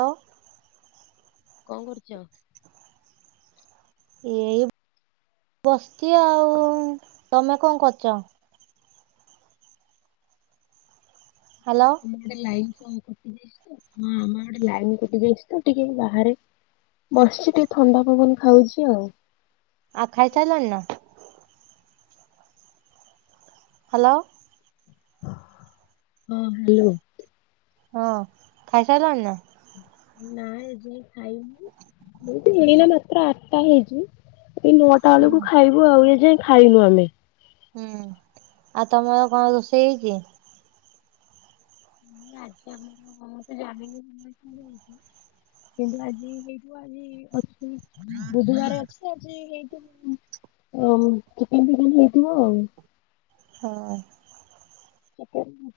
ତୋ କଣ କରୁଛ? ଏଇ ବସିଛି ଆଉ। ତମେ କଣ କରୁଛ? ହ୍ୟାଲୋ ଆମ ଆଡେ ଲାଇନ କଟି ଯାଇଛି ତ। ହଁ ଆମ ଆଡେ ଲାଇନ କଟି ଯାଇଛି ତ ଟିକେ ବାହାରେ ବସିଛି ଟିକେ ଥଣ୍ଡା ପବନ ଖାଉଛି ଆଉ। ଆଉ ଖାଇ ସାଇଲଣି ନା? ହ୍ୟାଲୋ ହଁ ହ୍ୟାଲୋ ହଁ ଖାଇସାରିଲାଣି ନା? ନାଇ ଏ ଯାଇ ଖାଇନି ଏତ ଏଇନା ମାତ୍ର ଆଠଟା ହେଇଛି ଏ ନଅ ଟା ହୁଁ। ବେଳକୁ ଖାଇବୁ ଆଉ ଏ ଯାଏଁ ଖାଇନୁ ଆମେ। ହୁଁ ଆଉ ତମର କଣ ରୋଷେଇ ହେଇଛି? [unintelligible] କିନ୍ତୁ ଆଜି ହେଇଯାଇଥିବ। ଅ ବୁଧବାର ଅଛି ଆଜି ହେଇଥି ଓମ୍ କି ତିନି ଦିନ ହେଇଥିବ ଆଉ ହଁ। କେ [unintelligible]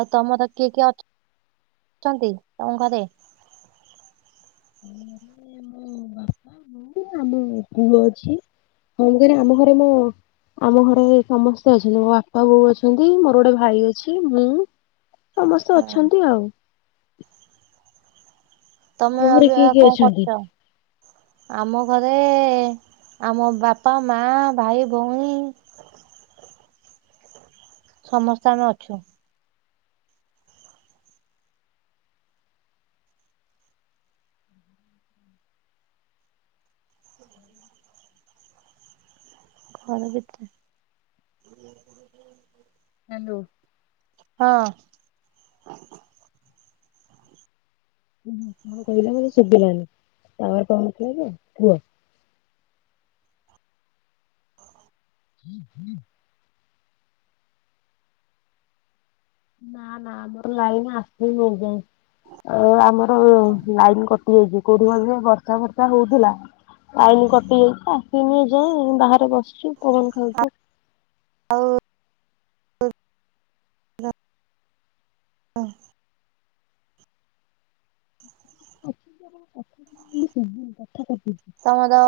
ଆଉ ତମର କିଏ କିଏ ଅଛ ଅଛନ୍ତି ତମ ଘରେ? [inaudible] ମୁ ଆମ ପୁଅ ଅଛି କଁ ମୁ କରେ ଆମ ଘରେ ମୋ ଆମ ଘରେ ସମସ୍ତେ ଅଛନ୍ତି ମୋ ବାପା ବୋଉ ଅଛନ୍ତି ମୋର ଗୋଟେ ଭାଇ ଅଛି ମୁଁ। ସମସ୍ତେ ହଁ ଅଛନ୍ତି ଆଉ। ଆମ ତମେ ଘରେ ଆଜି କିଏ ଆହା କିଏ କଣ ଅଛନ୍ତି? କରୁଛ? ଆମ ଘରେ ଆମ ବାପା, ମା, ଭାଇ, ଭଉଣୀ। ସମସ୍ତେ ଆମେ ଅଛୁ। ଘର କେତେଟା? ହୁ [unintelligible] ହ୍ୟାଲୋ। ହଁ। କଣ କହିଲା ମାନେ ଶୁଭିଲାନି ତାୱର ପାଉଥିଲା ଯେ ପୁଅ ହୁଁ ହୁଁ ନା ନା ଆମର ଲାଇନ ଆସିନି ଏଯାଏଁ ଆଉ ଆମର ଲାଇନ କ [unintelligible] ବର୍ଷା ବର୍ଷା ହୋଉଥିଲା। ଲାଇନ କଟି ଯାଇଚି ଆସିନି ଏଯାଏ ବାହାରେ ବସିଚୁ ପବନ ଖାଉଚୁ। ହଉ ଅଛନ୍ତି ଆପଣଙ୍କ କଥାଟା [unintelligible]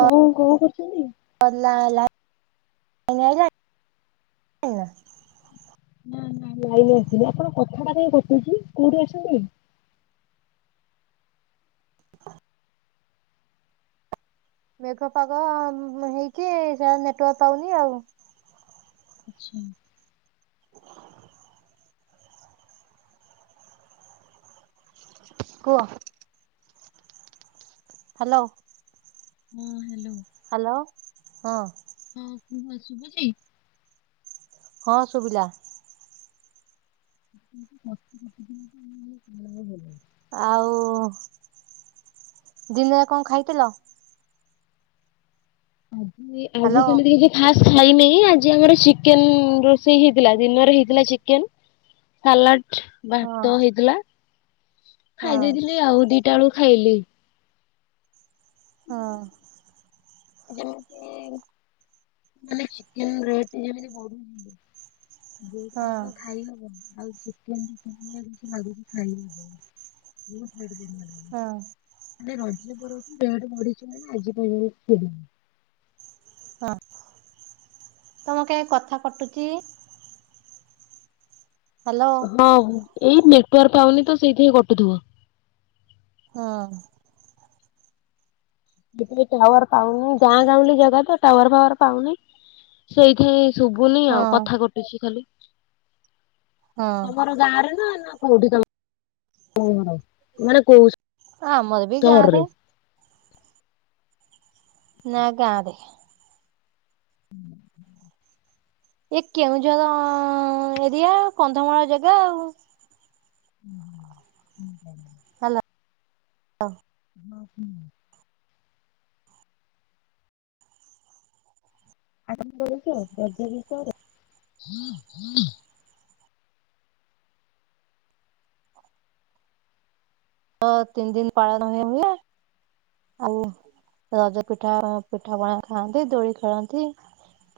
କଣ କଣ କରୁଛନ୍ତି? ନା? ନା ନା ଲାଇନ ଆସିନି ଆପଣଙ୍କ କଥାଟା କାଇଁ କଟୁଚି କୋଉଠି ଅଛନ୍ତି କି? [inaudible] ମେଘ ପାଗ ମ ହେଇକି ସେ ଆଉ ନେଟୱାର୍କ ପାଉନି ଆଉ। ଆଛା। [inaudible] କୁହ। ହ୍ୟାଲୋ। ହୁଁ। ହ୍ୟାଲୋ ହଁ। ହଁ କୁହ ଶୁବୁଚି। ହଁ ଶୁଭିଲା। [unintelligible] ଆଉ ଦିନରେ କଣ ଖାଇଥିଲ। ଆଜି ଆଜି ହ୍ୟାଲୋ। ସେମିତି କିଚ୍ଛି ଖାସ୍ ହେଇନେଇ ଆଜି ଆମର ଚିକେନ ରୋଷେଇ ହେଇଥିଲା ଦିନରେ ହେଇଥିଲା ଚିକେନ ସାଲାଟ ହଁ। ଭାତ ହେଇଥିଲା ହଁ ଖାଇ ଦେଇଥିଲି ଆଉ ଦିଟା ବେଳକୁ ଖାଇଲି। ହଁ। [inaudible] ମାନେ ଚିକେନ ରେଟ୍ ଯେମିତି ବଢୁଚି [inaudible] ହଁ ଆଉ କ ଖାଇ ହବନି। [unintelligible] [unintelligible] ହଁ ମାନେ ରଜ ପର୍ବ ବି [unintelligible] [inaudible] ତମ କାଇଁ କଥା କଟୁଚି। ହ୍ୟାଲୋ ହଁ ଏଇ ନେଟୱାର୍କ ପାଉନି ତ ସେଇଥି ପାଇଁ କଟୁଥିବ। ହଁ। [unintelligible] [inaudible] ଟାୱାର ପାଉନି ଗାଁ ଗାଉଁଲି ଜାଗା ତ ଟାୱାର ଫାୱାର ପାଉନି ସେଇଠି ଶୁଭୁନି ଆଉ ହଁ। କଥା କଟୁଚି ଖାଲି ହଁ ତମର ଗାଁରେ ନା ନା କୋଉଠି ତମେ [unintelligible] ହଁ ଆମର ବି ଗାଁ ରେ। ନା ଗାଁରେ। ହୁଁହୁଁ। ଏ କେଉଁଝର ଏରିଆ କନ୍ଧମାଳ ଜାଗା ଆଉ। [inaudible] ହ୍ୟାଲୋ ହ ହଁ କୁହ। [unintelligible] ଅ ତିନି ଦିିନି ପାଳନ ହ ହୁଏ। ଆଉ ରଜ ପିଠା ପିଠା ପଣା ଖାଆନ୍ତି ଦୋଳି ଖେଳନ୍ତି।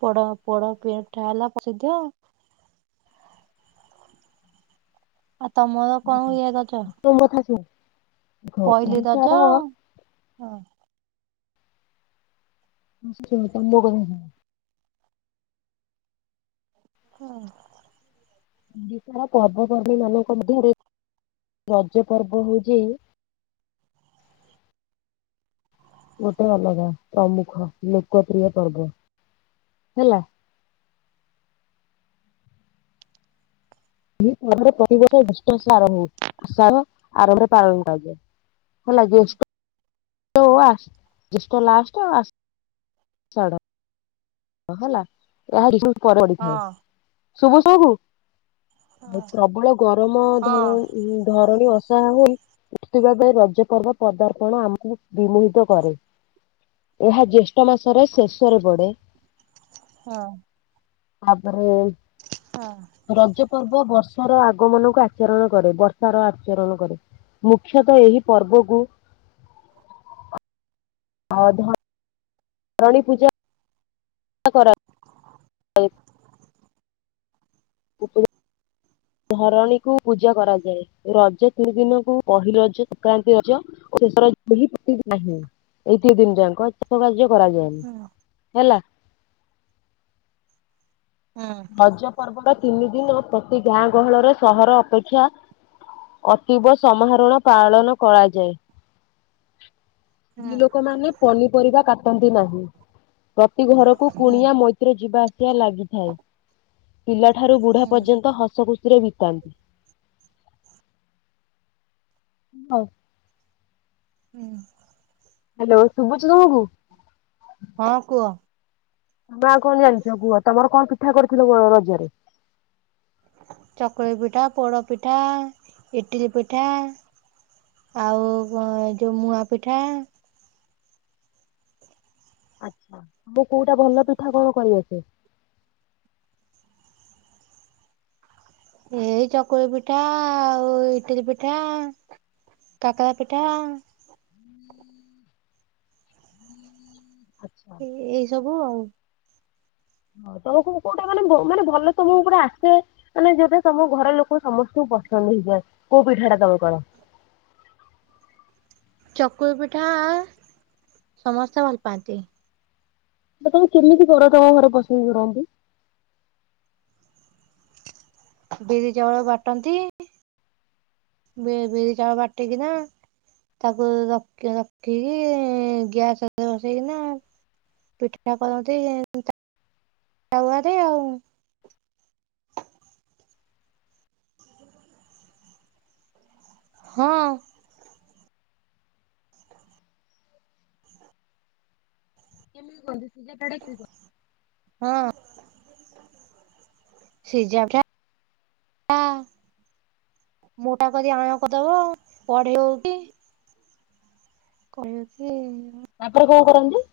ପୋଡ ପୋଡ ପି ଠା ହେଲା ପ୍ରସିଦ୍ଧ। ଆଉ ତମର କଣ ହୁଏ ରଜ। [unintelligible] ପହିଲି ରଜ ହ। [unintelligible] ହଁ। ଓଡିଶାର ପର୍ବପର୍ମୀ ମାନଙ୍କ ମଧ୍ୟରେ ରଜ ପର୍ବ ହଉଛି। ଗୋଟେ ଅଲଗା ପ୍ରମୁଖ ଲୋକପ୍ରିୟ ପର୍ବ ହେଲା। ପର୍ବରେ ପ୍ରତିବର୍ଷ ଦଷ୍ଟ ଆରମ୍ଭ ଆଶା ଆରମ୍ଭରେ ପାଳନ କରାଯାଏ। ହେଲା ଜ୍ୟେଷ୍ଠ ଜ୍ୟେଷ୍ଠ ଲାଷ୍ଟ ଆସ ଶାଢ ହେଲା [unintelligible] ଏ ପରେ ହଁ ପଡିଥାଏ ଶୁଭୁଛି ଆଉ ହଁ ପ୍ରବଳ ଗରମ ହଁ ଧରଣୀ ଅୁ ଉତ୍ସା ହୋଇ ଉଠୁଥିବା ବେଳେ ରଜ ପର୍ବ ପଦାର୍ପଣ ଆମକୁ ବିମୋହିତ କରେ। ଏହା ଜ୍ୟେଷ୍ଠ ମାସରେ ଶେଷରେ ବଡେ। ହଁ। ତାପରେ ହଁ ରଜ ପର୍ବ ବର୍ଷ ର ଆଗମନକୁ ଆଚରଣ କରେ ବର୍ଷ ର ଆଚରଣ କରେ। ମୁଖ୍ୟତଃ ଏହି ପର୍ବକୁ ଆଉ ଧ ରାଣୀ ପୂଜା କର ଆଜ୍ ଆପଣ ଧରଣୀ କୁ ପୂଜା କରାଯାଏ ରଜ ତିନି ଦିନକୁ ପହିଲି ରଜ ସଂକ୍ରାନ୍ତି ରଜ ଷ [unintelligible] ନାହିଁ ଏଇ ତିିନଦିନ ଯାକ ସେଷ କାର୍ଯ୍ୟ କରାଯାଏନି ହେଲା। ହଁ। ରଜ ପର୍ବର ତିନି ଦିନ ପ୍ରତି ଗାଁ ଗହଳରେ ସହର ଅପେକ୍ଷା ଅତୀବ ସମାହରଣ ପାଳନ କରାଯାଏ। [inaudible] ସ୍ତ୍ରୀ ଲୋକମାନୋନେ ପନିପରିବା କାଟନ୍ତି ନାହିଁ ପ୍ରତି ଘରକୁ କୁଣିଆ ମ ଯିବା ଆସିବା ଲାଗିଥାଏ ପିଲା ଠାରୁ ବୁଢା ପର୍ଯ୍ୟନ୍ତ ହସ ଖୁସିରେ ବିତାନ୍ତି। ହଉ। ହୁଁ। ହ୍ୟାଲୋ ଶୁଭୁଚି ତମକୁ। ହଁ କୁହ। ତମେ ଆଉ କଣ ଜାଣିଛ କୁହ ତମର କଣ ପିଠା କରିଥିଲ ରଜରେ। ଚକୁଳି ପିଠା ପୋଡ଼ ପିଠା ଇଟିଲ ପିଠା। ଆଉ କଣ ଯୋଉ ମୁଆ ପିଠା। ଆଛା ତମକୁ କୋଉଟା ଭଲ ପିଠା କଣ କରିଆସେ। ଏଇ ଚକୁଳି ପିଠା ଆଉ ଇଟିଲ ପିଠା। କାକେରା ପିଠା। ଆଚ୍ଛା। ଏଇ ସବୁ ଆଉ। ହ ତମକୁ କୋଉଟା ମାନେ ମାନେ ଭଲ ତମକୁ କୋଉଟା ଆସେ। ମାନେ ଯୋଉଟା ତମ ଘର ଲୋକ ସମସ୍ତଙ୍କୁ ପସନ୍ଦ ହେଇଯାଏ କୋଉ ପିଠା ଟା ତମେ କର। ଚକୁଳି ପିଠା ସମସ୍ତେ ଭଲ ପାଆନ୍ତି। ତମେ କେମିତି କର ତମ ଘରେ ପସନ୍ଦି କରନ୍ତି। ବିରି ଚାଉଳ ବାଟନ୍ତି ବି ବିରି ଚାଉଳ ବାଟିକିନା। ତାକୁ ରଖିକି ଗ୍ୟାସରେ ବସେଇକିନା। ପିଠା କରନ୍ତି ତାୱାରେ ଆଉ। ହ ହଁ [inaudible] ହଁ। ସେଇ [inaudible] ମୁଁ ଟା କରିି ଆଣ କରିଦବ ପଢି ହଉ କି। କହିବ କି? ତାପରେ କଣ କରନ୍ତି।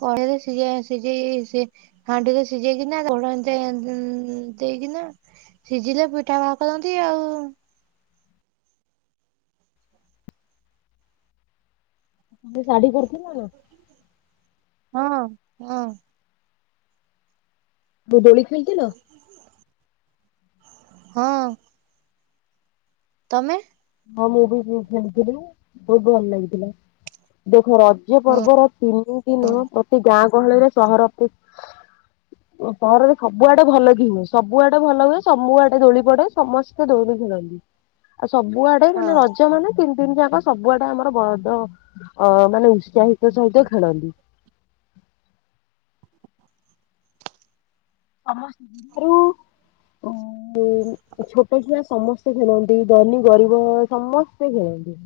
କଡେଇ ରେ ସିଝ ସିଝେଇ ସି ହାଣ୍ଡିରେ ସିଝେଇକିନା ଦଡ ଏ ଦେଇକିନା। ସିଝିଲେ ପିଠା ବାହାର କରନ୍ତି ଆଉ। ସେ ସାଢି କୁର୍ତି ନବ। ହଁ ହଁ ଦୋଳି ଖେଳିଥିଲ। ହଁ। ତମେ? ହଁ ମୁଁ ବି [inaudible] ବହୁତ ଭଲ ଲାଗିଥିଲା ଦେଖ ରଜ ହଁ ପର୍ବର ତିନି ଦିନ ପ୍ରତି ଗାଁ ଗହଳିରେ ସହର ଅପେ ସହରରେ ସବୁଆଡେ ଭଲ କି ହୁଏ ସବୁଆଡେ ଭଲ ହୁଏ। ସବୁ ଆଡେ ଦୋଳି ପଡେ ସମସ୍ତେ ଦୋଳି ଖେଳନ୍ତି ଆଉ ସବୁଆଡେ ହଁ ମାନେ ରଜ ମାନେ ତିନି ତିନି ଯାକ ସବୁଆଡେ ଆମର ବଡ ଅ ମାନେ ଉତ୍ସାହିତ ସହିତ ଖେଳନ୍ତି। ଆମାରୁ ଉ ଛୋଟ ଛୁଆ। ସମସ୍ତେ ଖେଳନ୍ତି, ଧନୀ ଗରିବ ସମସ୍ତେ ଖେଳନ୍ତି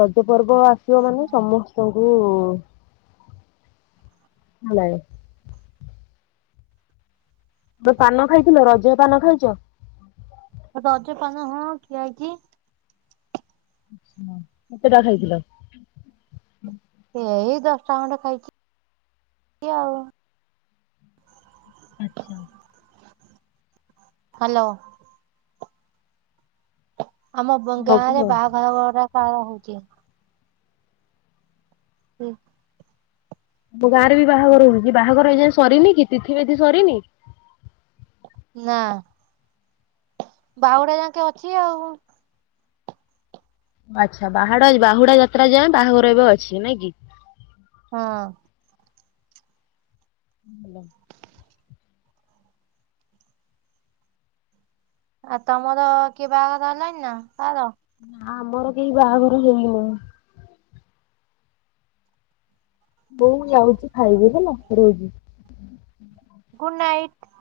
ରଜ ପର୍ବ ଆସ ଝିଅ ମାନେ ସମସ୍ତଙ୍କୁ ଲାଏ। ତ ପାନ ଖାଇଥିଲ ରଜ ପାନ ଖାଇଛ? ଉ ରଜପାନ ହଁ ଖିଆ ହେଇଚି। କେତେ ଟା ଖାଇଥିଲ? ସେ ଏଇ ଦଶଟା ଖଣ୍ଡେ ଖାଇଛିି ଆଉ ଆଛା। ହ୍ୟାଲୋ ଆମ ହଁ ଗାଁ କୁହ ରେ ଆମ ବାହାଘର କାର ହଉଛି। ହୁଁ ମୋ ଗାଁରେ ବି ବାହାଘର ହଉଛି ବାହାଘର ହେଇଯାଏ ସରିନି କି ତିଥିମତି ସରିନି। ନା ବାଉଡା ଯାକେ ଅଛି ଆଉ। ଆଚ୍ଛା ବାହା ବାହୁଡା ଯାତ୍ରା ଯାଏ ବାହାଘର ଏବେ ଅଛି ନାଇଁ କି। ହଁ [inaudible] ଆଉ ତମର କିଏ ବାହାଘର ହେଲଣିି ନା କାର। ନା ଆମର କେହି ବାହାଘର ହେଇନୋଉ। ମୁ ଯାଉଛି ଖାଇବି ହେଲା ରହିଲି। Good night.